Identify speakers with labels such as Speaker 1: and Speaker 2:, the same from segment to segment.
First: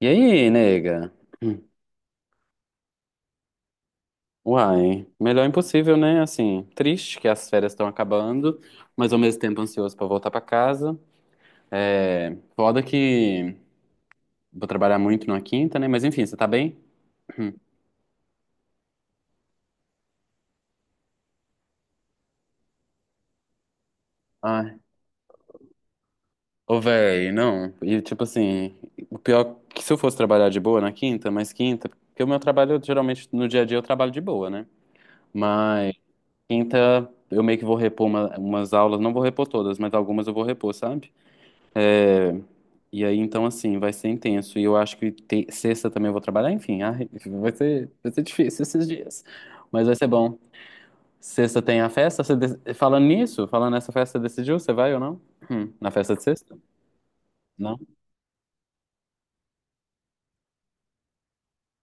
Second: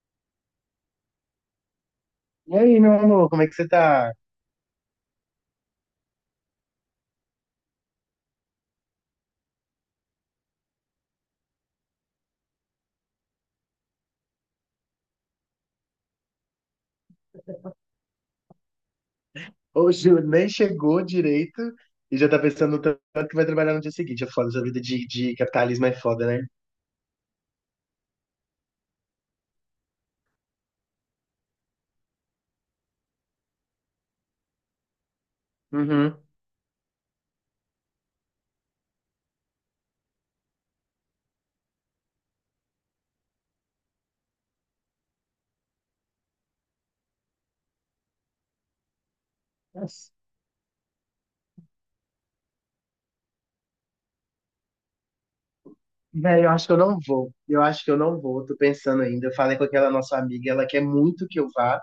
Speaker 1: E aí, nega? Hum.
Speaker 2: E aí, meu amor, como é que você tá?
Speaker 1: Uai, melhor impossível, né? Assim, triste que as férias estão acabando, mas ao mesmo tempo ansioso pra voltar pra casa. É, foda que vou trabalhar muito na quinta, né? Mas enfim, você tá bem? Hum.
Speaker 2: Hoje eu nem chegou direito e já tá pensando no tanto que vai trabalhar no dia seguinte. É foda, essa
Speaker 1: Ai,
Speaker 2: vida de capitalismo é foda, né?
Speaker 1: ô véi, não. E tipo assim, o pior é que se eu fosse trabalhar de boa na quinta, mas quinta, porque o meu trabalho geralmente no dia a dia eu trabalho de boa, né? Mas
Speaker 2: Uhum.
Speaker 1: quinta eu meio que vou repor umas aulas, não vou repor todas, mas algumas eu vou repor, sabe? E aí, então, assim, vai ser intenso. E eu acho que sexta também eu vou trabalhar. Enfim, ai, vai ser difícil esses dias. Mas vai ser
Speaker 2: Nossa,
Speaker 1: bom. Sexta tem a festa? Falando nisso, falando nessa festa, você decidiu? Você vai ou não? Na festa de
Speaker 2: velho, eu
Speaker 1: sexta?
Speaker 2: acho que eu não vou. Eu
Speaker 1: Não?
Speaker 2: acho que eu não vou. Tô pensando ainda. Eu falei com aquela nossa amiga, ela quer muito que eu vá.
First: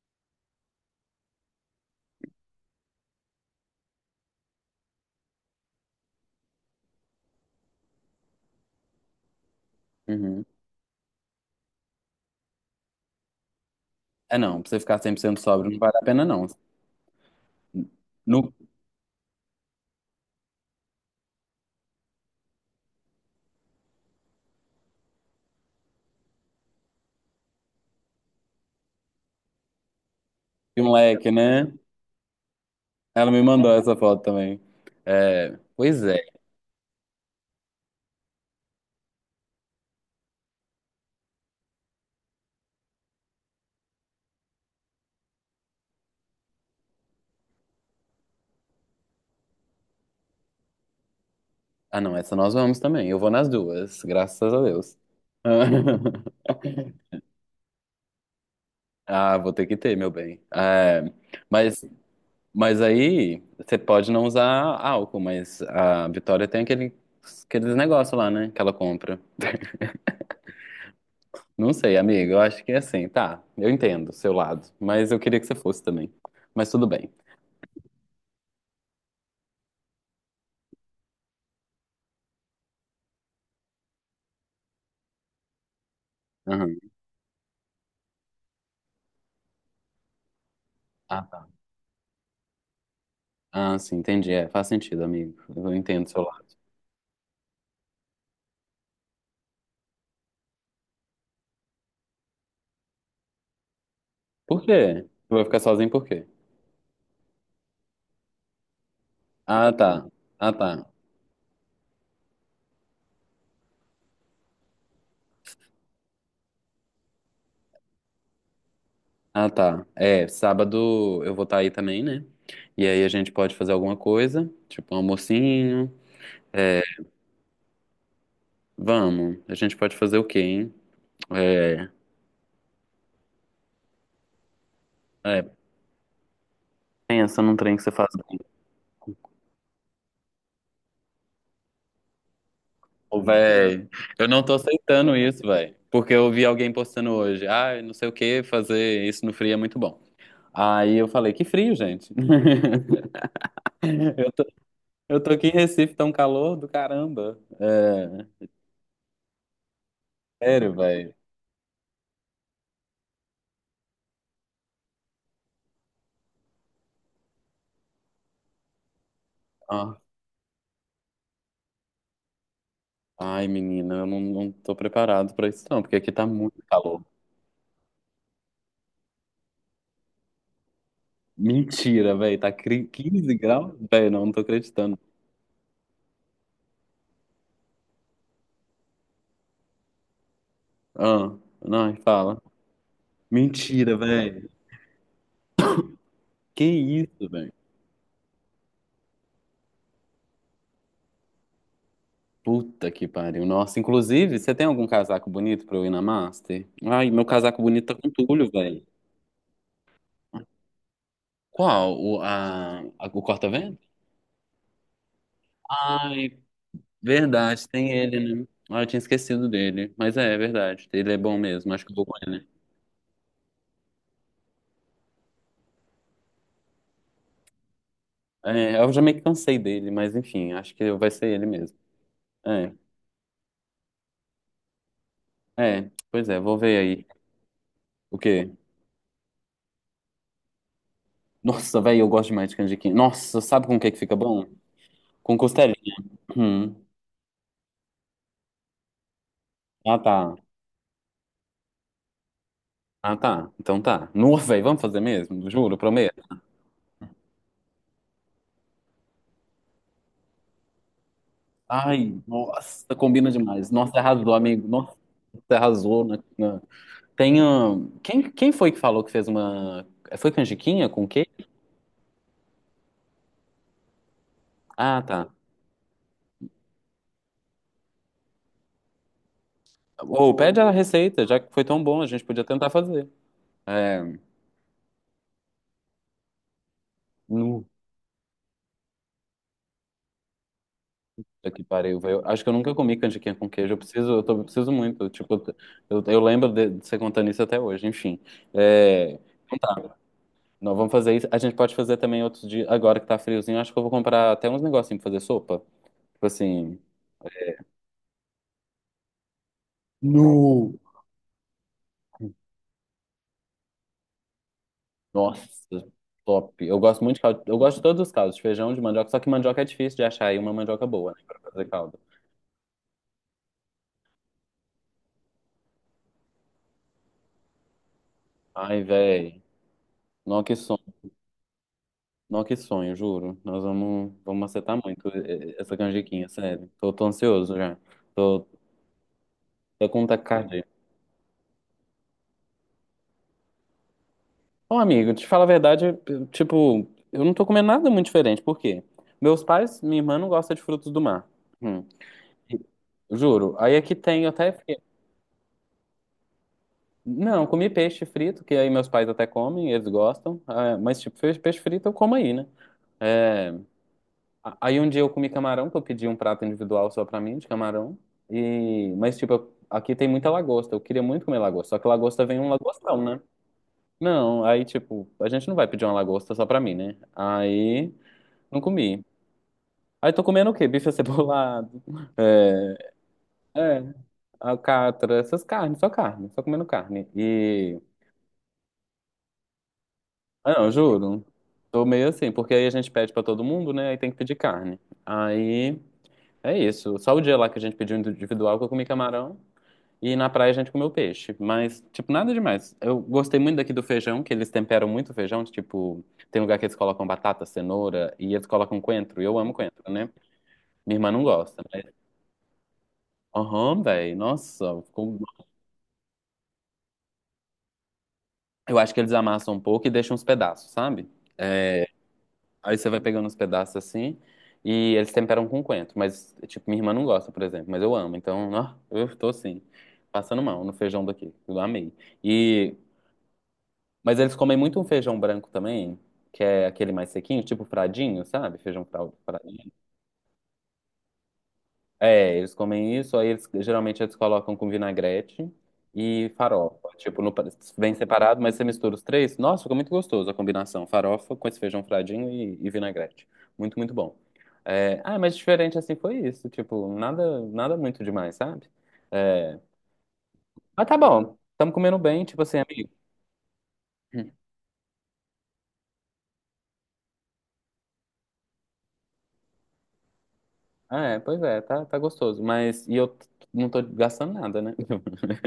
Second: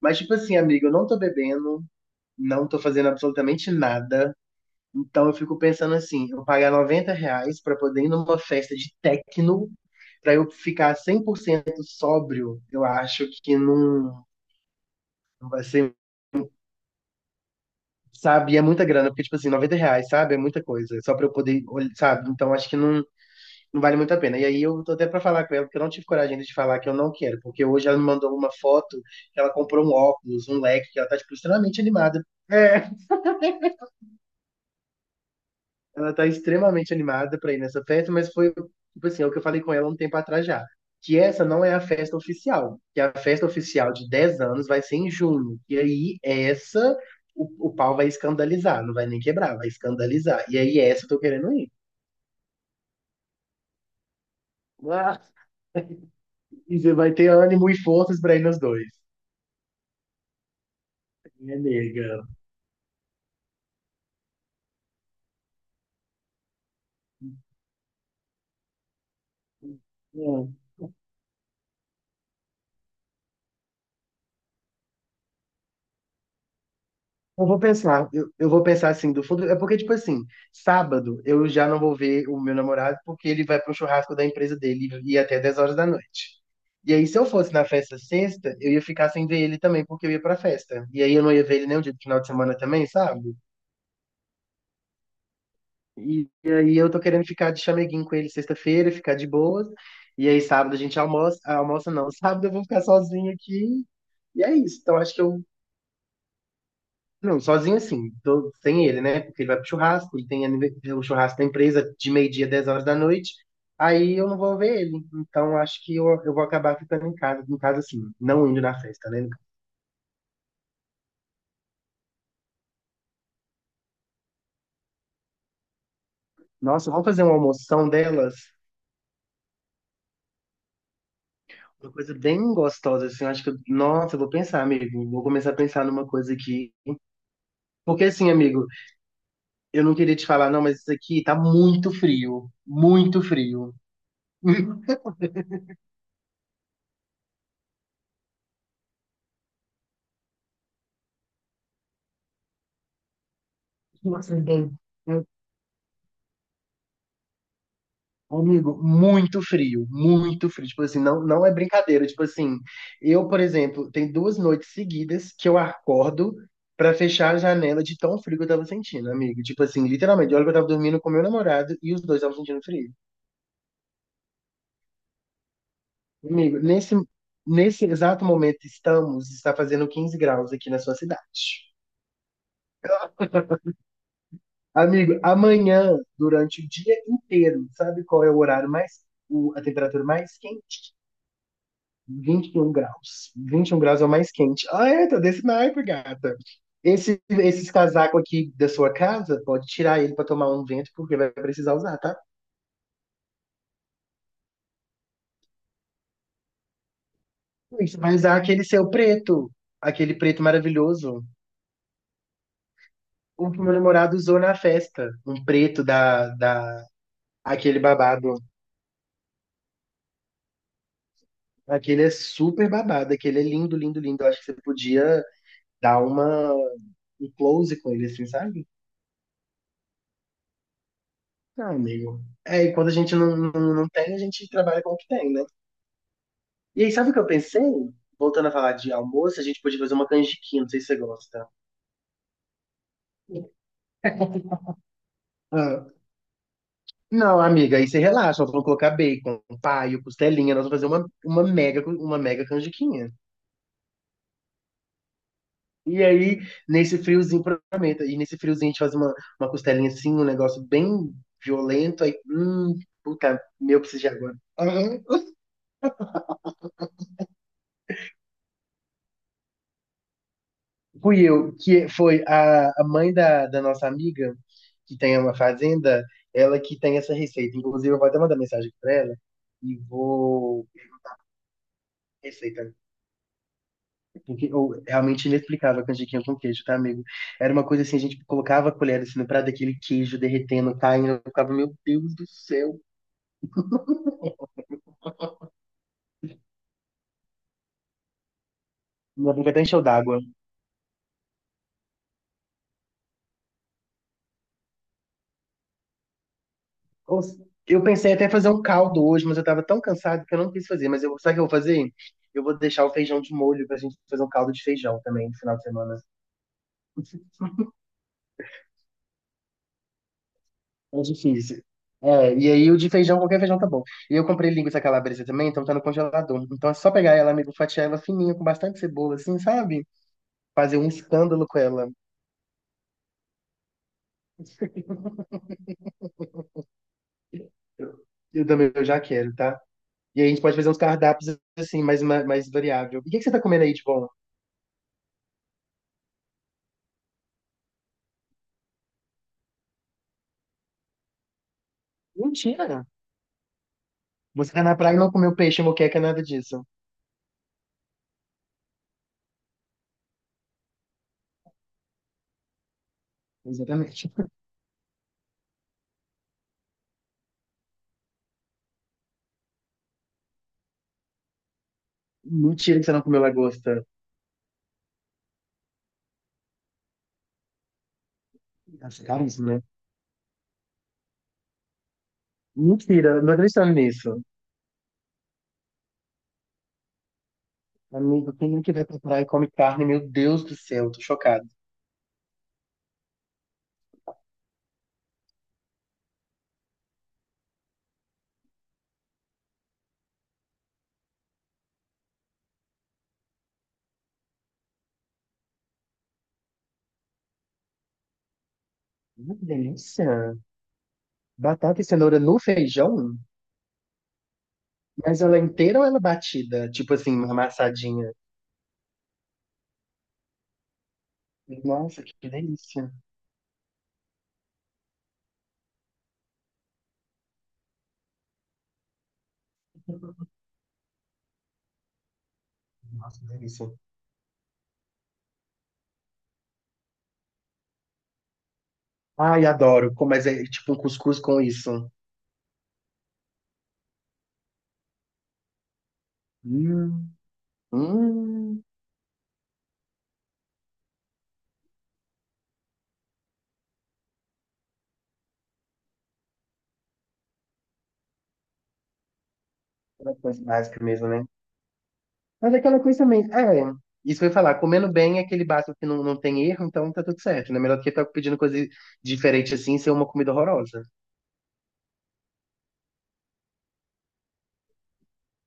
Speaker 2: Mas, tipo assim, amiga, eu não tô bebendo, não tô fazendo absolutamente nada. Então eu fico pensando assim, eu pagar R$ 90 pra poder ir numa festa de techno, pra
Speaker 1: Uhum.
Speaker 2: eu ficar 100% sóbrio, eu acho que não.
Speaker 1: É não, pra você ficar 100%
Speaker 2: Então vai
Speaker 1: sóbrio não
Speaker 2: ser,
Speaker 1: vale a pena, não. No
Speaker 2: sabe, e é muita grana, porque, tipo assim, R$ 90, sabe? É muita coisa. Só pra eu poder, sabe? Então acho que não, não vale muito a pena. E aí eu tô até pra falar com ela, porque eu não tive coragem ainda de falar que eu não quero, porque hoje ela me mandou uma foto que ela comprou um óculos, um
Speaker 1: e um
Speaker 2: leque, que ela tá,
Speaker 1: leque,
Speaker 2: tipo,
Speaker 1: né?
Speaker 2: extremamente animada. É.
Speaker 1: Ela me mandou essa foto também. É, pois
Speaker 2: Ela
Speaker 1: é.
Speaker 2: tá extremamente animada pra ir nessa festa, mas foi, tipo assim, é o que eu falei com ela um tempo atrás já. Que essa não é a festa oficial. Que a festa oficial de 10 anos vai ser em junho. E aí, essa, o pau vai escandalizar. Não vai nem quebrar, vai escandalizar. E aí, essa eu tô querendo ir.
Speaker 1: Ah, não, essa nós vamos também. Eu vou nas duas, graças a Deus.
Speaker 2: Ah, e você vai ter ânimo e forças pra ir nos dois.
Speaker 1: Ah, vou ter que ter, meu bem. É,
Speaker 2: Minha
Speaker 1: mas,
Speaker 2: nega.
Speaker 1: mas aí você pode não usar álcool, mas a Vitória tem aquele, aqueles negócios lá, né? Que ela compra. Não sei, amiga, eu acho que é assim, tá. Eu entendo o seu lado, mas eu queria que você fosse também. Mas tudo bem.
Speaker 2: Eu vou pensar, eu vou pensar assim, do fundo. É porque, tipo assim, sábado eu já não vou ver o meu namorado porque ele vai pro churrasco da empresa dele e até 10 horas da noite.
Speaker 1: Aham.
Speaker 2: E aí, se eu fosse na festa sexta, eu ia ficar sem ver ele também porque eu ia pra festa. E aí
Speaker 1: Ah,
Speaker 2: eu não ia
Speaker 1: tá.
Speaker 2: ver ele nem o dia do final de semana também, sabe?
Speaker 1: Ah, sim, entendi. É, faz sentido, amigo. Eu entendo o seu
Speaker 2: E,
Speaker 1: lado.
Speaker 2: e aí eu tô querendo ficar de chameguinho com ele sexta-feira, ficar de boas. E aí sábado a gente almoça, almoça não, sábado eu vou ficar sozinho aqui. E é
Speaker 1: Por
Speaker 2: isso. Então
Speaker 1: quê?
Speaker 2: acho que
Speaker 1: Tu
Speaker 2: eu.
Speaker 1: vai ficar sozinho por quê?
Speaker 2: Não, sozinho assim, tô sem ele, né? Porque ele vai pro
Speaker 1: Ah, tá.
Speaker 2: churrasco, ele tem
Speaker 1: Ah, tá.
Speaker 2: é, o churrasco da empresa de meio-dia, 10 horas da noite. Aí eu não vou ver ele. Então acho que eu vou acabar ficando em casa assim, não indo na festa, né?
Speaker 1: Ah, tá. É, sábado eu vou estar aí também, né? E aí a gente pode fazer alguma coisa, tipo um almocinho. É,
Speaker 2: Nossa, vamos fazer uma almoção delas,
Speaker 1: vamos. A gente pode fazer o quê, hein? É,
Speaker 2: uma coisa bem gostosa, assim. Eu acho que, nossa, eu vou pensar, amigo. Vou
Speaker 1: é,
Speaker 2: começar a pensar numa coisa aqui.
Speaker 1: pensa num trem que você
Speaker 2: Porque
Speaker 1: faz.
Speaker 2: assim, amigo, eu não queria te falar, não, mas isso aqui tá muito frio,
Speaker 1: Ô,
Speaker 2: muito frio.
Speaker 1: véi, eu não tô aceitando isso, véi. Porque eu vi alguém postando hoje. Ah, não sei o que, fazer isso no frio é muito bom. Aí eu falei, que frio, gente. Eu
Speaker 2: Nossa,
Speaker 1: tô,
Speaker 2: bem.
Speaker 1: eu tô aqui em Recife, tá um calor do caramba. É,
Speaker 2: Amigo, muito frio, muito frio.
Speaker 1: sério,
Speaker 2: Tipo assim,
Speaker 1: véi.
Speaker 2: não, não é brincadeira. Tipo assim, eu, por exemplo, tem 2 noites seguidas que eu acordo pra fechar a janela de tão frio que eu tava sentindo, amigo. Tipo assim, literalmente, olha que eu tava dormindo com meu namorado e os dois estavam sentindo frio.
Speaker 1: Ai, menina, eu não tô preparado pra isso, não, porque aqui tá
Speaker 2: Amigo,
Speaker 1: muito
Speaker 2: nesse,
Speaker 1: calor.
Speaker 2: nesse exato momento estamos, está fazendo 15 graus aqui na sua cidade.
Speaker 1: Mentira, velho, tá 15 graus? Velho, não tô acreditando.
Speaker 2: Amigo, amanhã, durante o dia inteiro, sabe qual é o horário mais, a temperatura mais quente?
Speaker 1: Ah, não, fala.
Speaker 2: 21 graus. 21
Speaker 1: Mentira,
Speaker 2: graus é o mais
Speaker 1: velho.
Speaker 2: quente. Ah, é, tá desse naipe, gata.
Speaker 1: Que
Speaker 2: Esse,
Speaker 1: isso, velho.
Speaker 2: esses casacos aqui da sua casa, pode tirar ele pra tomar um vento, porque vai precisar usar, tá?
Speaker 1: Puta que pariu. Nossa, inclusive, você tem algum casaco bonito pra eu ir na Master? Ai, meu casaco
Speaker 2: E
Speaker 1: bonito tá
Speaker 2: você
Speaker 1: com
Speaker 2: vai usar
Speaker 1: tule,
Speaker 2: aquele
Speaker 1: velho.
Speaker 2: seu preto, aquele preto maravilhoso.
Speaker 1: Qual? O
Speaker 2: O que meu
Speaker 1: corta-vento?
Speaker 2: namorado usou na festa. Um preto
Speaker 1: Ai, verdade,
Speaker 2: aquele
Speaker 1: tem
Speaker 2: babado.
Speaker 1: ele, né? Ah, eu tinha esquecido dele. Mas é verdade, ele é bom mesmo, acho que eu
Speaker 2: Aquele
Speaker 1: vou
Speaker 2: é
Speaker 1: com ele.
Speaker 2: super babado, aquele é lindo, lindo, lindo. Eu acho que você podia dar um close com ele, assim, sabe?
Speaker 1: É, eu já meio que cansei dele, mas enfim, acho que vai ser ele
Speaker 2: Não,
Speaker 1: mesmo.
Speaker 2: amigo. É, e
Speaker 1: É,
Speaker 2: quando a gente não tem, a gente trabalha com o que tem, né?
Speaker 1: é, pois é, vou ver
Speaker 2: E aí,
Speaker 1: aí.
Speaker 2: sabe o que eu pensei?
Speaker 1: O quê?
Speaker 2: Voltando a falar de almoço, a gente podia fazer uma canjiquinha, não sei se você gosta.
Speaker 1: Nossa, velho, eu gosto demais de canjiquinha. Nossa, sabe com o que que fica bom? Com
Speaker 2: Ah,
Speaker 1: costelinha. Hum.
Speaker 2: não, amiga, aí você relaxa, nós vamos colocar bacon,
Speaker 1: Ah,
Speaker 2: paio,
Speaker 1: tá.
Speaker 2: costelinha, nós vamos fazer uma mega canjiquinha.
Speaker 1: Ah, tá. Então tá. Nossa, velho, vamos fazer mesmo? Juro,
Speaker 2: E
Speaker 1: prometo.
Speaker 2: aí, nesse friozinho, provavelmente, e nesse friozinho a gente faz uma costelinha assim, um negócio bem violento, aí,
Speaker 1: Ai, nossa, combina
Speaker 2: puta,
Speaker 1: demais.
Speaker 2: meu,
Speaker 1: Nossa,
Speaker 2: preciso de
Speaker 1: arrasou,
Speaker 2: agora.
Speaker 1: amigo. Nossa, você arrasou. Quem foi que falou que fez uma... Foi canjiquinha com o
Speaker 2: Fui
Speaker 1: quê?
Speaker 2: eu, que foi a mãe da nossa amiga, que
Speaker 1: Ah,
Speaker 2: tem
Speaker 1: tá.
Speaker 2: uma fazenda, ela que tem essa receita. Inclusive, eu vou até mandar mensagem para ela e
Speaker 1: Ou pede
Speaker 2: vou.
Speaker 1: a receita, já que foi tão bom, a gente podia
Speaker 2: Receita,
Speaker 1: tentar fazer. É.
Speaker 2: porque realmente inexplicável a canjiquinha com queijo, tá, amigo? Era uma
Speaker 1: Nu,
Speaker 2: coisa assim, a gente colocava a colher assim no prato, aquele queijo derretendo, caindo, eu
Speaker 1: Puta
Speaker 2: ficava,
Speaker 1: que
Speaker 2: meu
Speaker 1: pariu,
Speaker 2: Deus
Speaker 1: velho.
Speaker 2: do
Speaker 1: Acho que eu nunca
Speaker 2: céu,
Speaker 1: comi canjiquinha com queijo. Eu preciso, eu preciso muito. Tipo, eu lembro de você contando isso até hoje, enfim. É,
Speaker 2: minha boca
Speaker 1: então
Speaker 2: até encheu
Speaker 1: tá.
Speaker 2: d'água.
Speaker 1: Nós vamos fazer isso. A gente pode fazer também outros dias. Agora que tá friozinho, acho que eu vou comprar até uns negocinhos pra fazer sopa. Tipo assim.
Speaker 2: Ou eu pensei até fazer um caldo hoje, mas eu tava tão cansado que eu não quis
Speaker 1: No.
Speaker 2: fazer. Mas eu, sabe o que eu vou fazer? Eu vou deixar o feijão de molho pra gente fazer um caldo de feijão também no
Speaker 1: Nossa,
Speaker 2: final de semana.
Speaker 1: top. Eu gosto muito de caldo. Eu gosto de todos os caldos, de feijão, de mandioca. Só que mandioca é difícil de achar aí uma mandioca
Speaker 2: É
Speaker 1: boa, né? Pra
Speaker 2: difícil.
Speaker 1: fazer caldo.
Speaker 2: É, e aí o de feijão, qualquer feijão tá bom. E eu comprei linguiça calabresa também, então tá no congelador. Então é só pegar ela, amigo, fatiar ela fininha, com bastante
Speaker 1: Ai,
Speaker 2: cebola, assim,
Speaker 1: velho.
Speaker 2: sabe?
Speaker 1: Nossa, que
Speaker 2: Fazer
Speaker 1: sonho.
Speaker 2: um escândalo com ela.
Speaker 1: Não, que sonho, juro. Nós vamos acertar muito essa canjiquinha, sério. Tô ansioso já.
Speaker 2: Eu,
Speaker 1: Tô,
Speaker 2: eu também eu já quero, tá?
Speaker 1: tô com
Speaker 2: E aí a gente pode
Speaker 1: taquicardia.
Speaker 2: fazer uns cardápios assim, mais variável. E o que que você tá comendo aí de bom?
Speaker 1: Ô, amigo, te falo a verdade, eu, tipo, eu não tô comendo nada muito diferente. Por quê? Meus pais, minha irmã não gosta de frutos do mar. Hum,
Speaker 2: Mentira!
Speaker 1: Juro. Aí aqui tem, eu até
Speaker 2: Você tá na
Speaker 1: fiquei...
Speaker 2: praia e não comeu peixe, moqueca, nada disso.
Speaker 1: Não, comi peixe frito, que aí meus pais até comem, eles gostam. Ah, mas, tipo, peixe frito eu como aí, né? É,
Speaker 2: Exatamente.
Speaker 1: Aí um dia eu comi camarão, que eu pedi um prato individual só pra mim, de camarão. Mas, tipo, aqui tem muita lagosta. Eu queria muito comer lagosta. Só que lagosta vem um
Speaker 2: Mentira que você não
Speaker 1: lagostão, né?
Speaker 2: comeu lagosta.
Speaker 1: Não, aí, tipo, a gente não vai pedir uma lagosta só pra mim, né? Aí, não
Speaker 2: As
Speaker 1: comi.
Speaker 2: carnes, né?
Speaker 1: Aí tô comendo o quê? Bife acebolado.
Speaker 2: Mentira, não tô acreditando
Speaker 1: É, é,
Speaker 2: nisso.
Speaker 1: alcatra, essas carnes, só carne, só comendo carne.
Speaker 2: Amigo, quem que vai pra praia e come carne? Meu Deus
Speaker 1: Ah,
Speaker 2: do
Speaker 1: não,
Speaker 2: céu, tô
Speaker 1: juro,
Speaker 2: chocado.
Speaker 1: tô meio assim, porque aí a gente pede pra todo mundo, né? Aí tem que pedir carne. Aí, é isso. Só o dia lá que a gente pediu individual que eu comi camarão. E na praia a gente comeu peixe, mas, tipo, nada demais. Eu gostei muito daqui do feijão, que eles temperam muito o feijão, tipo, tem lugar que eles colocam batata, cenoura, e eles colocam coentro, e
Speaker 2: Hum.
Speaker 1: eu
Speaker 2: Que
Speaker 1: amo coentro, né?
Speaker 2: delícia.
Speaker 1: Minha irmã não gosta,
Speaker 2: Batata
Speaker 1: mas,
Speaker 2: e cenoura no feijão?
Speaker 1: aham, velho, nossa,
Speaker 2: Mas ela é inteira ou ela é batida? Tipo assim, amassadinha.
Speaker 1: eu acho que eles amassam um pouco e deixam uns pedaços, sabe? É,
Speaker 2: Nossa, que
Speaker 1: aí
Speaker 2: delícia.
Speaker 1: você vai pegando uns pedaços assim, e eles temperam com coentro, mas, tipo, minha irmã não gosta, por exemplo, mas eu amo, então, ó, eu tô assim, passando mal no feijão daqui, eu amei. E
Speaker 2: Nossa, que delícia.
Speaker 1: Mas eles comem muito um feijão branco também, que é aquele mais sequinho, tipo fradinho, sabe? Feijão
Speaker 2: Ai,
Speaker 1: fradinho.
Speaker 2: adoro. Mas é tipo um cuscuz com isso.
Speaker 1: É, eles comem isso, aí eles geralmente eles colocam com vinagrete e farofa.
Speaker 2: Hum,
Speaker 1: Tipo, no, vem separado, mas você
Speaker 2: hum.
Speaker 1: mistura os três. Nossa, ficou muito gostoso a combinação. Farofa com esse feijão fradinho e vinagrete. Muito, muito bom. É, ah, mas diferente assim foi isso. Tipo, nada, nada muito demais, sabe? É,
Speaker 2: Uma coisa básica
Speaker 1: mas tá
Speaker 2: mesmo, né?
Speaker 1: bom. Estamos comendo bem, tipo
Speaker 2: Mas
Speaker 1: assim,
Speaker 2: é aquela
Speaker 1: amigo.
Speaker 2: coisa também. É, isso que eu
Speaker 1: Hum.
Speaker 2: ia falar, comendo bem é aquele básico que não tem erro, então tá tudo certo, né? Melhor do que ficar pedindo coisa diferente assim e ser uma comida horrorosa.
Speaker 1: Ah, é, pois é, tá gostoso. Mas, não tô gastando nada, né?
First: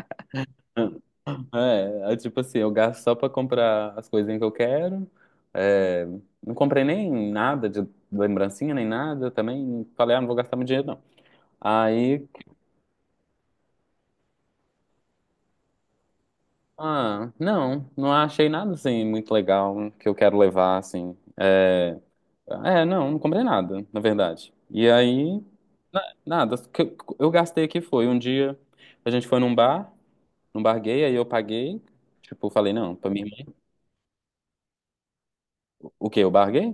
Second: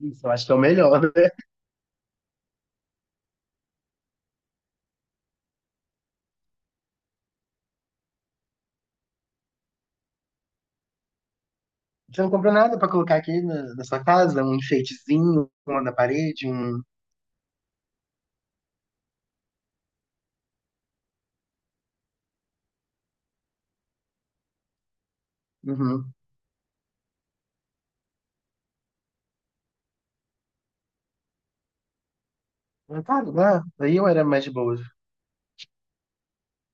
Speaker 2: Isso, eu acho que é o melhor, né?
Speaker 1: É, é tipo assim, eu gasto só pra comprar as coisinhas que eu quero. É, não comprei nem nada de lembrancinha, nem nada. Também falei, ah, não vou gastar meu dinheiro, não.
Speaker 2: Você
Speaker 1: Aí,
Speaker 2: não comprou nada pra colocar aqui na sua casa? Um enfeitezinho, uma na parede, um.
Speaker 1: ah, não achei nada, assim, muito legal que eu quero levar, assim. É, é, não comprei nada, na verdade. E aí,
Speaker 2: Uhum.
Speaker 1: nada. O que eu gastei aqui foi um dia, a gente foi num bar. Não barguei, aí eu paguei. Tipo, falei, não,
Speaker 2: Ah,
Speaker 1: pra minha
Speaker 2: claro,
Speaker 1: irmã.
Speaker 2: lá. Aí eu era mais de boa.
Speaker 1: O quê? Eu barguei?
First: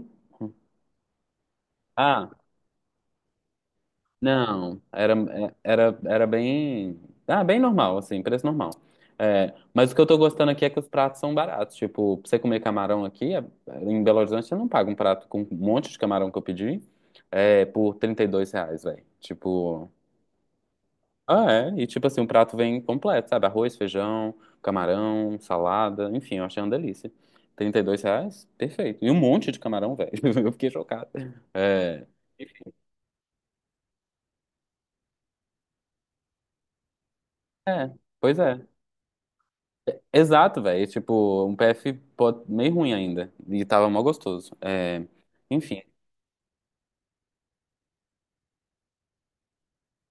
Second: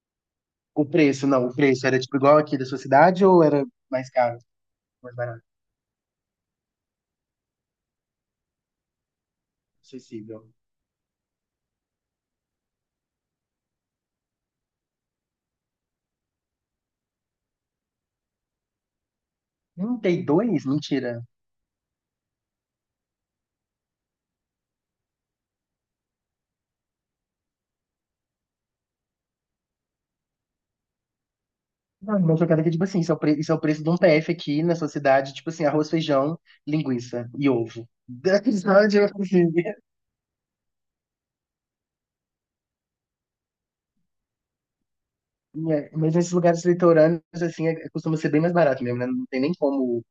Speaker 2: O preço, não, o preço era tipo
Speaker 1: Ah,
Speaker 2: igual aqui da sua cidade ou era mais caro,
Speaker 1: não. Era,
Speaker 2: mais barato,
Speaker 1: era, era bem. Ah, bem normal, assim, preço normal. É, mas o que eu tô gostando
Speaker 2: acessível?
Speaker 1: aqui é que os pratos são baratos. Tipo, pra você comer camarão aqui, em Belo Horizonte, você não paga um prato com um monte de camarão que eu pedi por R$ 32, velho. Tipo.
Speaker 2: 32. Mentira.
Speaker 1: Ah, é. E tipo assim, o prato vem completo, sabe? Arroz, feijão, camarão, salada, enfim, eu achei uma delícia. R$ 32? Perfeito. E um monte de camarão, velho. Eu fiquei chocado. É,
Speaker 2: Não, uma jogada que, tipo assim, isso é o preço de um PF aqui na sua cidade, tipo assim, arroz, feijão, linguiça e ovo.
Speaker 1: é, pois é.
Speaker 2: Sabe, tipo assim,
Speaker 1: Exato, velho. Tipo, um PF meio ruim ainda. E tava mó gostoso. É, enfim.
Speaker 2: é. Mas nesses lugares litorâneos, assim, costuma ser bem mais barato mesmo, né? Não tem nem como,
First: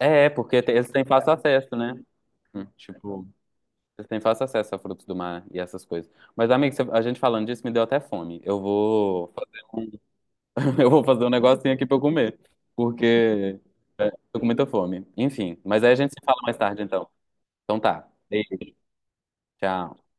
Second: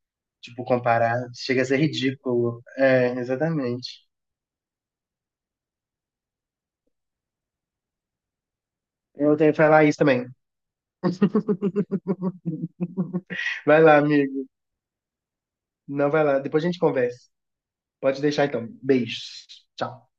Speaker 1: É, é, porque
Speaker 2: tipo,
Speaker 1: eles têm
Speaker 2: comparar.
Speaker 1: fácil
Speaker 2: Chega a
Speaker 1: acesso,
Speaker 2: ser
Speaker 1: né?
Speaker 2: ridículo. É,
Speaker 1: Tipo,
Speaker 2: exatamente.
Speaker 1: eles têm fácil acesso a frutos do mar e essas coisas. Mas, amigo, a gente falando disso me deu até fome. Eu vou.
Speaker 2: Eu tenho que
Speaker 1: Fazer
Speaker 2: falar isso
Speaker 1: um
Speaker 2: também.
Speaker 1: Eu vou fazer um negocinho aqui pra eu comer, porque
Speaker 2: Vai lá,
Speaker 1: tô com
Speaker 2: amigo.
Speaker 1: muita fome. Enfim, mas aí a gente
Speaker 2: Não,
Speaker 1: se
Speaker 2: vai
Speaker 1: fala
Speaker 2: lá.
Speaker 1: mais
Speaker 2: Depois a gente
Speaker 1: tarde, então.
Speaker 2: conversa.
Speaker 1: Então tá.
Speaker 2: Pode deixar, então.
Speaker 1: Beijo,
Speaker 2: Beijos.
Speaker 1: tchau.
Speaker 2: Tchau.